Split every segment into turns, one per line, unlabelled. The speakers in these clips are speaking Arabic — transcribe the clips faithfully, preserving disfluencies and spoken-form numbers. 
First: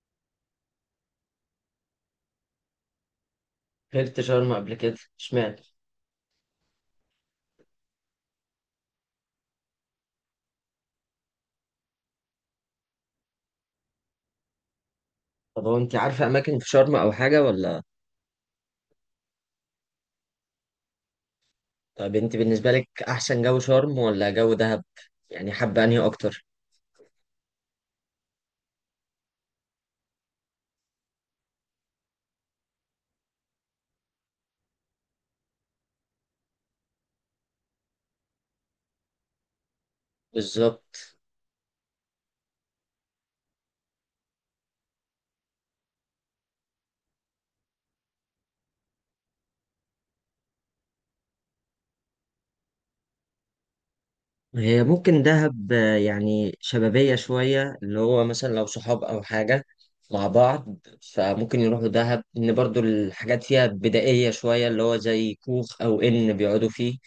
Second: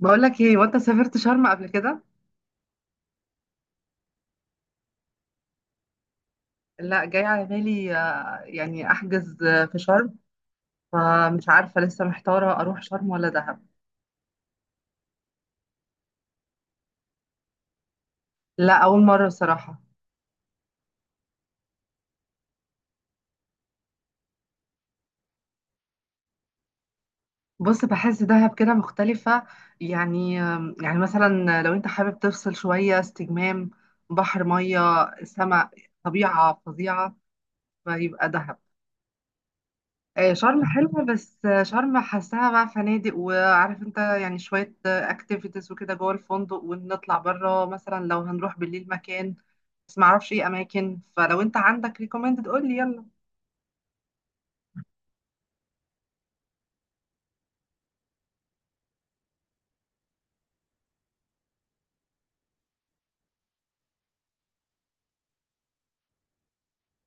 بقول لك ايه، وانت سافرت شرم قبل كده؟
سافرت شرم قبل كده، اشمعنى؟
لا، جاي على بالي، آه، يعني احجز، آه، في شرم. فمش عارفه، لسه محتاره اروح شرم ولا دهب.
طب هو انت عارفه اماكن في شرم او حاجه ولا؟
لا، اول مره صراحه.
طب انت بالنسبه لك، احسن جو شرم ولا جو دهب؟ يعني حابه انهي اكتر؟
بص، بحس دهب كده مختلفه. يعني آم، يعني مثلا لو انت حابب تفصل شويه استجمام، بحر، ميه، سماء، طبيعه فظيعه، فيبقى دهب. آه، شرم حلوة،
بالظبط.
بس آه، شرم حاساها بقى فنادق، وعارف انت يعني شوية اكتيفيتيز وكده جوه الفندق، ونطلع بره مثلا لو هنروح بالليل مكان. بس معرفش ايه اماكن، فلو انت عندك ريكومندد قول لي يلا.
هي ممكن دهب، آه، يعني شبابيه شويه اللي هو مثلا لو صحاب او حاجه مع بعض، فممكن يروحوا دهب ان برضو الحاجات فيها بدائيه شويه اللي هو زي كوخ او ان بيقعدوا فيه.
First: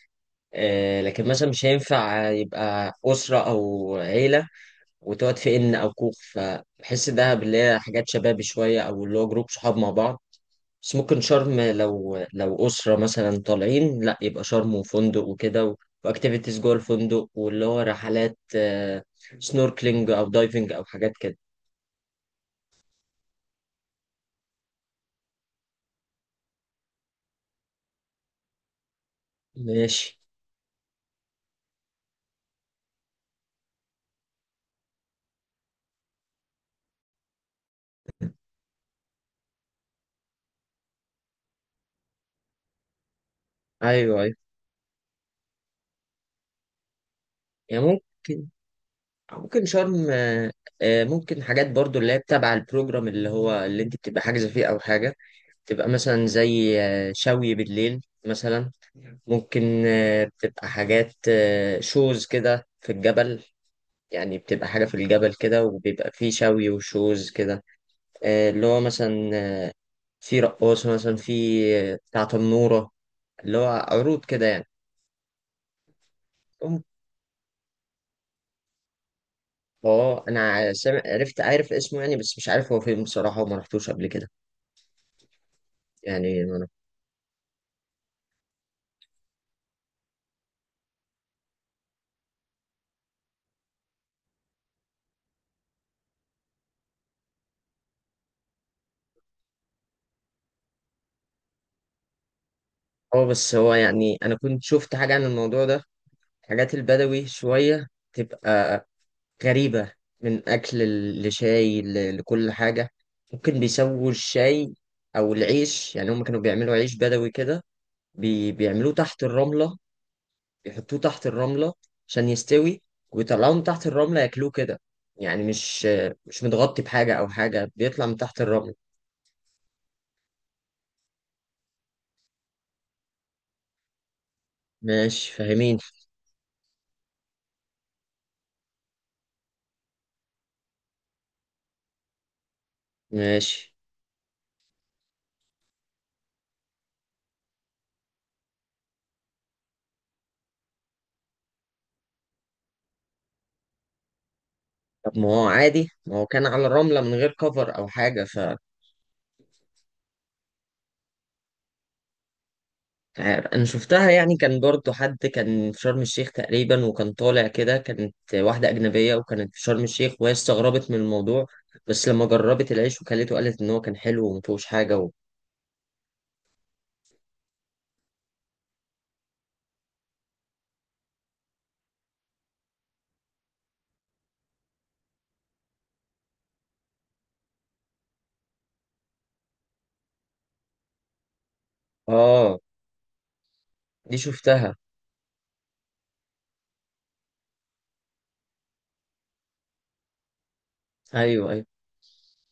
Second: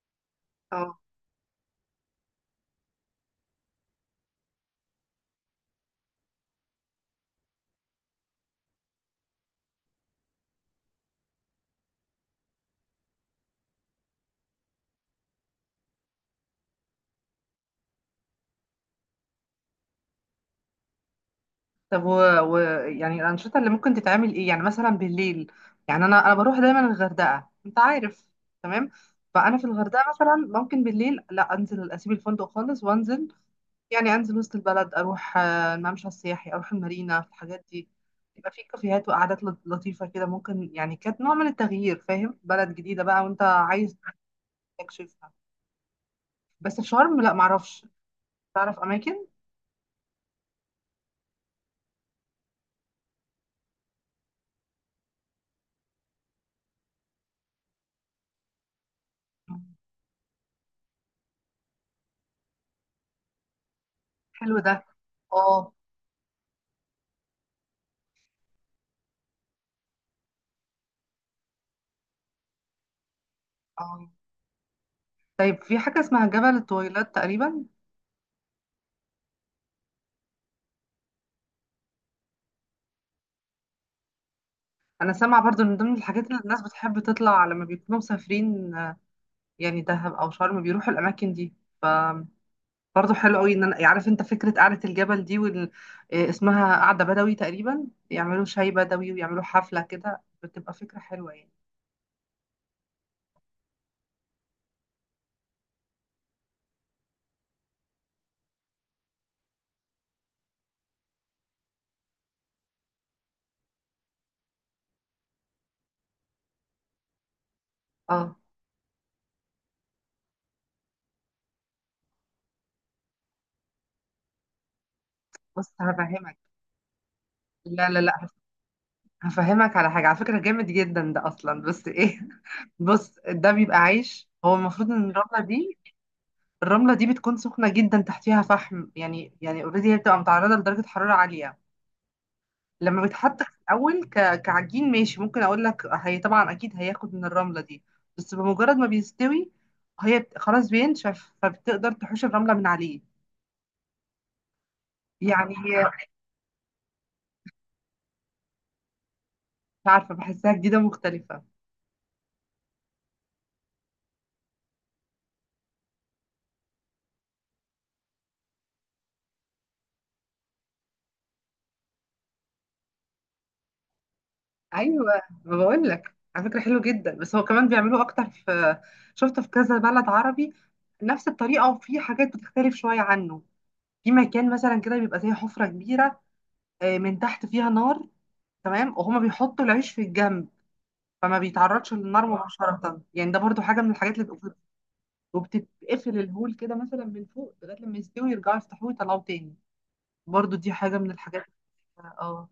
اه.
آه، لكن مثلا مش هينفع يبقى اسره او عيله وتقعد في ان او كوخ، فبحس دهب اللي هي حاجات شبابي شويه او اللي هو جروب صحاب مع بعض. بس ممكن شرم، لو لو اسره مثلا طالعين، لا يبقى شرم وفندق وكده و- واكتيفيتيز جوه الفندق، واللي هو رحلات، آه، سنوركلينج او دايفنج او حاجات كده.
طب و... و... يعني الانشطة اللي ممكن تتعمل ايه، يعني مثلا بالليل؟ يعني انا انا بروح دايما الغردقة، انت عارف. تمام. فانا في الغردقة
ماشي.
مثلا، ممكن بالليل لا، انزل اسيب الفندق خالص وانزل. يعني انزل وسط البلد، اروح آه، الممشى السياحي، اروح المارينا، في الحاجات دي. يبقى في كافيهات وقعدات لط- لطيفه كده، ممكن يعني كانت نوع من التغيير، فاهم، بلد جديده بقى وانت عايز
ايوه، ايوه.
تكشفها. بس في شرم لا، معرفش
يعني ممكن
تعرف اماكن.
ممكن شرم. آه، آه، ممكن حاجات برضو اللي هي تبع البروجرام، اللي هو اللي انت بتبقى حاجزه فيه او حاجه، تبقى مثلا زي آه، شوي بالليل مثلا. ممكن آه، بتبقى حاجات آه، شوز كده في الجبل، يعني
حلو
بتبقى
ده.
حاجة في الجبل كده
اه.
وبيبقى فيه شوي وشوز كده. آه، اللي هو مثلا، آه، في رقاصة مثلا، في آه، بتاع تنورة، اللي هو
اه.
عروض كده يعني.
طيب في حاجه اسمها جبل
أم-
الطويلات تقريبا.
اه، انا سامع، عرفت، عارف اسمه يعني، بس مش عارف هو فين بصراحة، وما رحتوش قبل كده.
انا سامعه برضو ان من ضمن الحاجات اللي
يعني
الناس
انا.
بتحب تطلع لما بيكونوا مسافرين، آه، يعني دهب او شرم بيروحوا الاماكن دي. برضه حلو قوي، ان انا يعني عارف انت فكره قعده الجبل دي وال... آه، اسمها قعده بدوي تقريبا، يعملوا شاي بدوي ويعملوا حفله كده، بتبقى فكره حلوه يعني.
اه، بس هو يعني انا كنت شفت حاجة عن الموضوع ده. حاجات البدوي شوية تبقى غريبة، من أكل ل- لشاي ل- لكل حاجة. ممكن بيسووا الشاي أو العيش، يعني هم كانوا بيعملوا عيش بدوي كده،
اه.
بي... بيعملوه تحت الرملة، بيحطوه تحت الرملة عشان يستوي، ويطلعوه من تحت الرملة ياكلوه كده. يعني
بص
مش
هفهمك.
مش متغطي بحاجة أو حاجة،
لا، لا،
بيطلع من
لا،
تحت الرملة.
هفهمك على حاجه، على فكره جامد جدا ده اصلا، بس ايه بص، ده بيبقى عيش، هو المفروض ان
ماشي،
الرمله دي
فاهمين.
الرمله دي بتكون سخنه جدا، تحتيها فحم، يعني يعني اوريدي هي بتبقى متعرضه لدرجه حراره عاليه. لما بيتحط في
ماشي.
الاول ك... كعجين، ماشي، ممكن اقول لك هي طبعا اكيد هياخد من الرمله دي. بس بمجرد ما بيستوي هي بت- خلاص بينشف، فبتقدر تحوش الرمله من عليه.
طب ما هو
يعني
عادي،
هي
ما هو كان على الرملة من غير كفر أو حاجة.
مش عارفه، بحسها جديده مختلفه.
مش عارف، انا شفتها يعني، كان برضو حد كان في شرم الشيخ تقريبا وكان طالع كده، كانت واحدة أجنبية وكانت في شرم الشيخ وهي استغربت من الموضوع، بس لما جربت العيش وكلته قالت إن هو كان حلو ومفيهوش حاجة
ايوه،
و...
ما بقول لك على فكره حلو جدا، بس هو كمان بيعملوه اكتر في، شفته في كذا بلد عربي نفس الطريقه، وفي حاجات بتختلف شويه عنه. في مكان مثلا كده بيبقى زي حفره كبيره، آه، من تحت فيها نار، تمام، وهما بيحطوا العيش في الجنب، فما بيتعرضش للنار، اه،
آه،
مباشرة. يعني ده برضو حاجة من الحاجات
دي
اللي بتبقى،
شفتها.
وبتتقفل الهول كده مثلا من فوق لغاية لما يستوي، يرجعوا يفتحوه ويطلعوه تاني. برضو دي حاجة من الحاجات.
أيوه، أيوه.
اه.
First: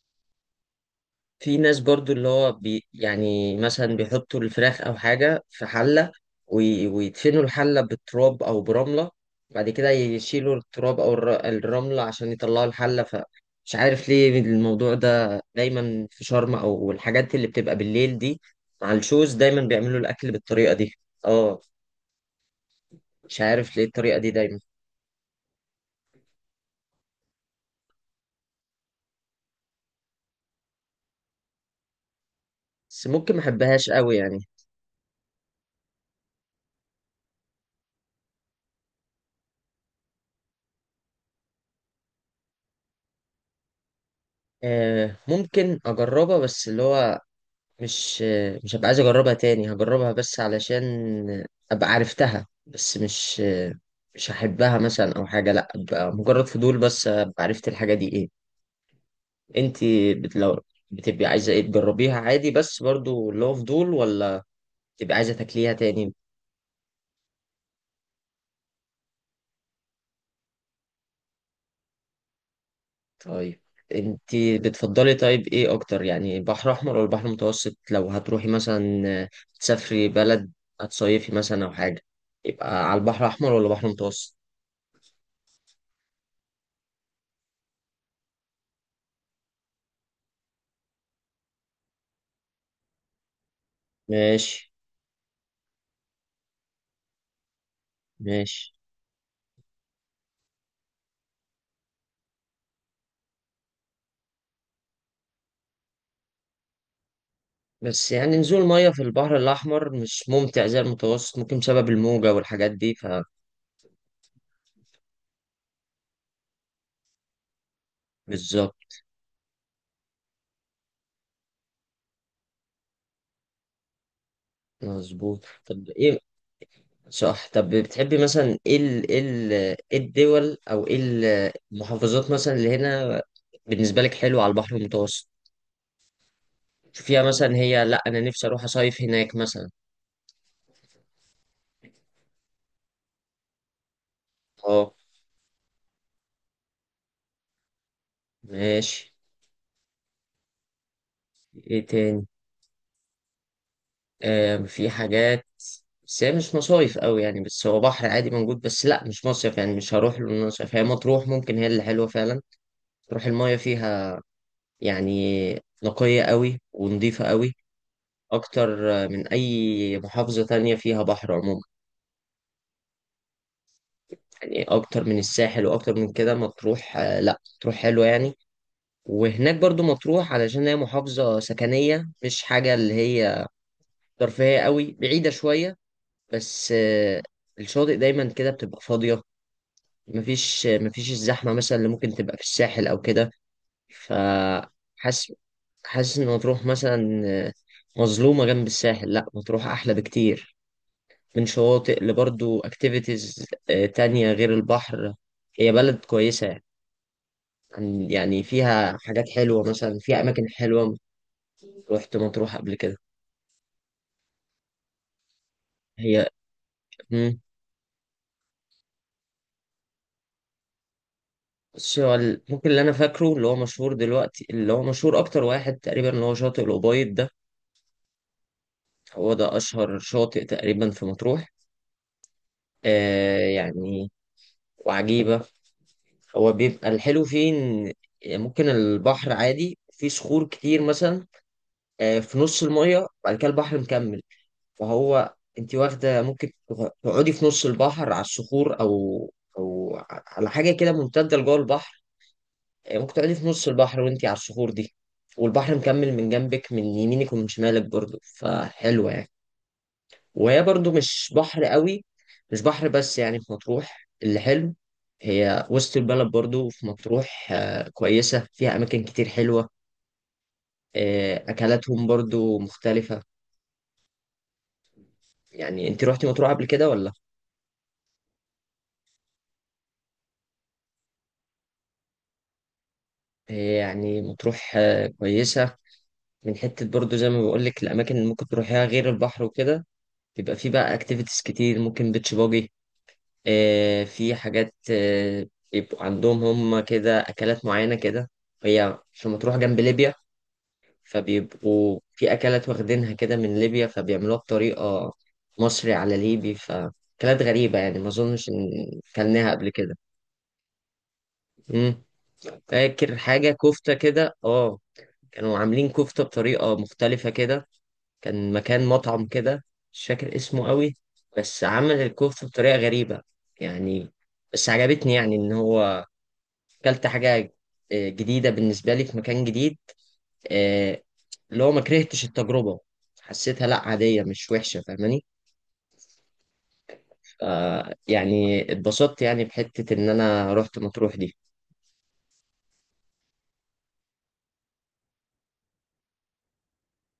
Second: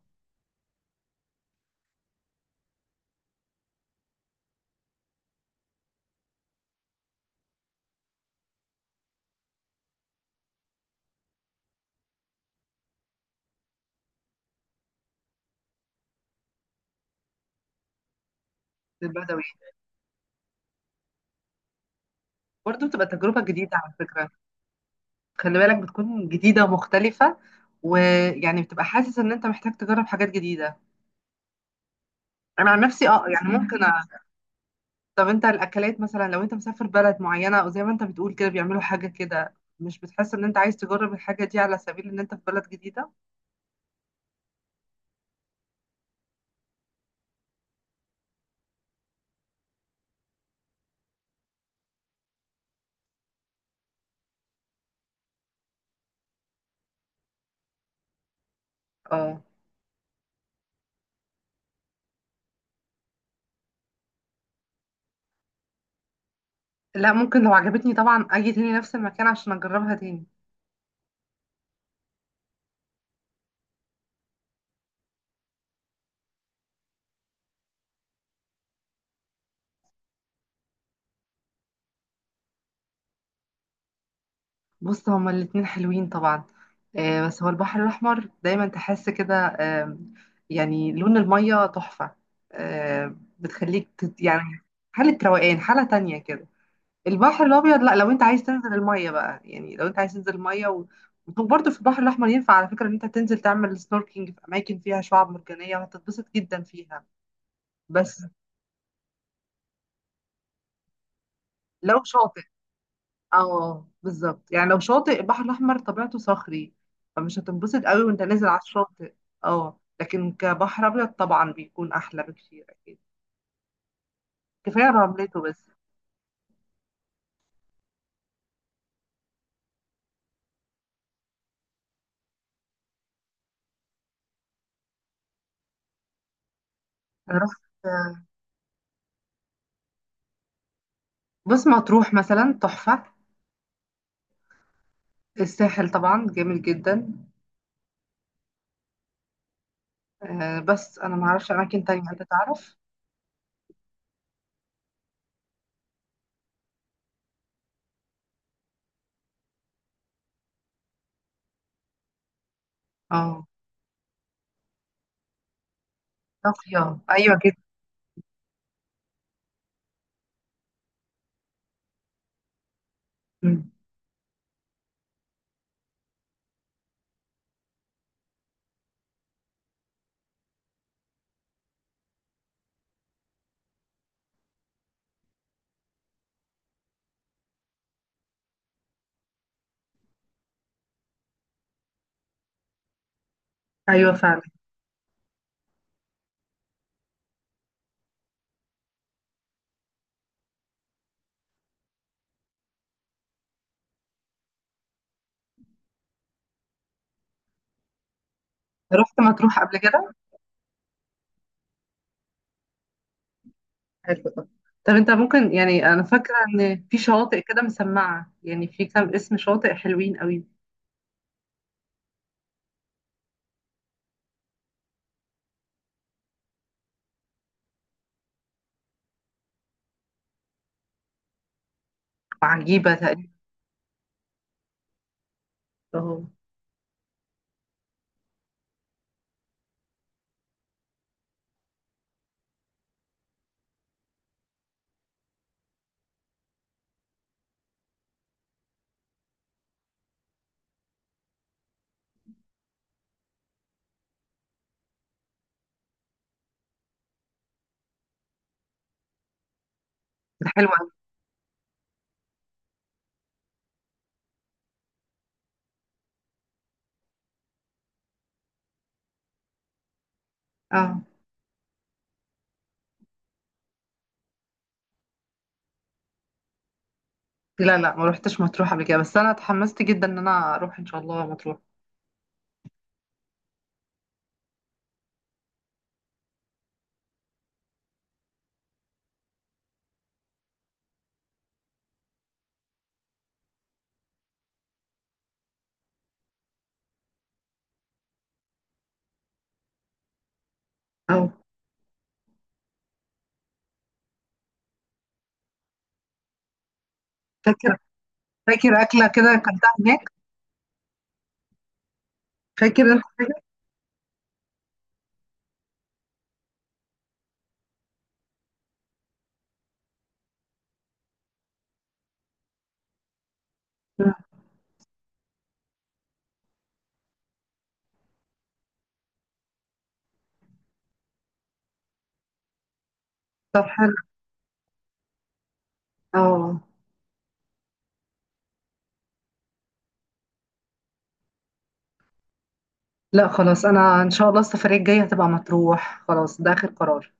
في ناس برضو اللي هو بي يعني مثلا بيحطوا الفراخ او حاجة في حلة، وي- ويدفنوا الحلة بالتراب او برملة، بعد كده يشيلوا التراب او الر- الرملة عشان يطلعوا الحلة. فمش عارف ليه الموضوع ده دايما في شرم، او الحاجات اللي بتبقى بالليل دي مع الشوز
البدوي.
دايما بيعملوا الاكل بالطريقة دي. اه.
برضو بتبقى تجربة
مش
جديدة
عارف ليه
على
الطريقة
فكرة.
دي دايما.
خلي بالك بتكون جديدة ومختلفة، ويعني بتبقى حاسس ان انت محتاج تجرب حاجات جديدة. انا عن
بس
نفسي اه،
ممكن ما
يعني ممكن
احبهاش
أ...
قوي يعني.
طب انت الاكلات مثلا، لو انت مسافر بلد معينة، او زي ما انت بتقول كده بيعملوا حاجة كده، مش بتحس ان انت عايز تجرب الحاجة دي على سبيل ان انت في بلد جديدة؟
آه، ممكن اجربها، بس اللي هو مش مش هبقى عايز اجربها تاني، هجربها بس علشان ابقى عرفتها، بس مش مش هحبها مثلا او حاجه، لا ابقى مجرد فضول، بس ابقى عرفت الحاجه دي ايه.
اه.
انت بت- لو بتبقي عايزه ايه تجربيها عادي، بس برضو اللي هو فضول، ولا بتبقي عايزه تاكليها تاني؟
لا، ممكن لو عجبتني طبعا اجي تاني نفس المكان عشان اجربها تاني.
طيب. انت بتفضلي، طيب ايه اكتر يعني، بحر احمر ولا بحر متوسط، لو هتروحي مثلا تسافري بلد، هتصيفي مثلا او حاجه، يبقى على البحر الاحمر ولا بحر متوسط؟
بص، هما الاتنين حلوين طبعا. آه، بس هو البحر الاحمر دايما تحس كده، آه يعني لون المية تحفة، آه بتخليك تت يعني
ماشي.
حالة روقان، حالة تانية كده. البحر الابيض لا، لو انت عايز تنزل
ماشي.
المية بقى، يعني لو انت عايز تنزل المية، و... وبرضه في البحر الاحمر ينفع على فكرة ان انت تنزل تعمل سنوركينج في اماكن فيها شعاب مرجانية، وهتتبسط جدا فيها.
بس
بس
يعني نزول مية في البحر الأحمر مش ممتع زي المتوسط، ممكن بسبب
لو
الموجة
شاطئ
والحاجات دي.
اه، بالظبط، يعني لو شاطئ البحر الاحمر طبيعته صخري، فمش هتنبسط قوي وانت نازل على
فبالظبط.
الشاطئ. اه، لكن كبحر ابيض طبعا بيكون احلى بكتير اكيد، كفايه رملته
مظبوط.
بس.
طب إيه، صح. طب بتحبي مثلا إيه ال إيه ال إيه الدول، أو إيه ال- المحافظات مثلا اللي هنا بالنسبة لك حلوة على البحر المتوسط، شوفيها
أنا
مثلا
رحت.
هي، لأ أنا نفسي أروح أصيف هناك مثلا.
بص، مطروح مثلا تحفه،
أه.
الساحل طبعا جميل جدا.
ماشي.
آه بس انا ما اعرفش اماكن
إيه
تانية، انت
تاني؟
تعرف.
آم، في حاجات، بس هي مش مصايف قوي يعني، بس هو بحر عادي موجود، بس لا مش مصيف، يعني مش هروح له إن أنا مصيف. هي مطروح ممكن هي اللي حلوه فعلا، تروح
اه.
المايه فيها، يعني نقيه قوي
طافيه،
ونظيفه
ايوه
قوي،
جدا.
اكتر آه، من اي محافظه تانية فيها بحر عموما،
مم.
يعني اكتر من الساحل، واكتر من كده مطروح، آه، لا مطروح حلوه يعني. وهناك برضو مطروح، علشان هي محافظه سكنيه، مش حاجه اللي هي ترفيهيه قوي، بعيده شويه، بس آه، الشاطئ دايما كده بتبقى فاضيه، مفيش مفيش الزحمة مثلا اللي ممكن تبقى في الساحل أو كده.
ايوه فعلا.
فحاسس حاسس إن مطروح مثلا مظلومة جنب الساحل، لأ مطروح أحلى بكتير من شواطئ، لبرضو أكتيفيتيز تانية غير البحر، هي بلد كويسة يعني، عن- يعني فيها
رحت
حاجات
مطروح
حلوة
قبل
مثلا،
كده.
فيها أماكن حلوة. رحت مطروح قبل كده.
حلو ده. طب انت ممكن، يعني انا
هي.
فاكره ان في
مم.
شواطئ كده مسمعه، يعني في كام اسم شواطئ حلوين قوي.
بس هو ال- ممكن اللي أنا فاكره اللي هو مشهور دلوقتي، اللي هو مشهور أكتر واحد تقريبا، اللي هو شاطئ الأبيض ده، هو ده أشهر شاطئ تقريبا في مطروح.
وعجيبه تقريبا.
آه يعني، وعجيبة.
اهو.
هو بيبقى الحلو فيه إن ممكن البحر عادي فيه صخور كتير مثلا، آه في نص المية، وبعد كده البحر مكمل. فهو أنت واخدة، ممكن تغ- تقعدي في نص البحر على الصخور، أو أو ع- على حاجة كده ممتدة لجوه البحر. آه ممكن تقعدي في نص البحر وأنت على الصخور دي، والبحر مكمل من جنبك، من يمينك ومن شمالك برضه، فحلوة يعني.
ده
وهي
حلو قوي.
برضو مش بحر قوي، مش بحر، بس يعني في مطروح اللي حلو هي وسط البلد برضو. في مطروح آه، كويسة، فيها أماكن كتير حلوة.
اه.
آه، أكلاتهم برضو مختلفة. يعني أنت روحتي مطروح قبل كده ولا؟
لا، لا، ما روحتش مطروح قبل كده، بس انا اتحمست جدا ان انا اروح ان شاء الله مطروح.
آه، يعني مطروح آه، كويسة، من حتة برضو زي ما بقولك الأماكن اللي ممكن تروحيها غير البحر وكده، بيبقى فيه بقى أكتيفيتيز كتير، ممكن بيتش باجي، آه، في حاجات آه، يبقوا عندهم هم كده أكلات معينة كده. هي في مطروح جنب ليبيا،
اه.
فبيبقوا في أكلات واخدينها كده من ليبيا، فبيعملوها بطريقة مصري على ليبي، فأكلات
فاكر،
غريبة يعني، ما أظنش إن
فاكر اكله كده
كلناها قبل
اكلتها
كده.
هناك.
مم.
فاكر انت
فاكر
حاجه؟
حاجة كفتة كده، اه. كانوا عاملين كفتة بطريقة مختلفة كده، كان مكان مطعم كده، مش فاكر اسمه قوي، بس عمل الكفتة بطريقة غريبة
مم.
يعني. بس عجبتني، يعني إن هو أكلت حاجة آه، جديدة بالنسبة لي في مكان جديد، آه، اللي هو ما كرهتش التجربة،
طب
حسيتها لا
حلو.
عادية مش وحشة، فاهماني؟
اه.
ف- يعني اتبسطت يعني بحتة ان انا رحت مطروح دي.
لا خلاص، انا ان شاء الله السفريه الجايه هتبقى مطروح، خلاص ده اخر قرار.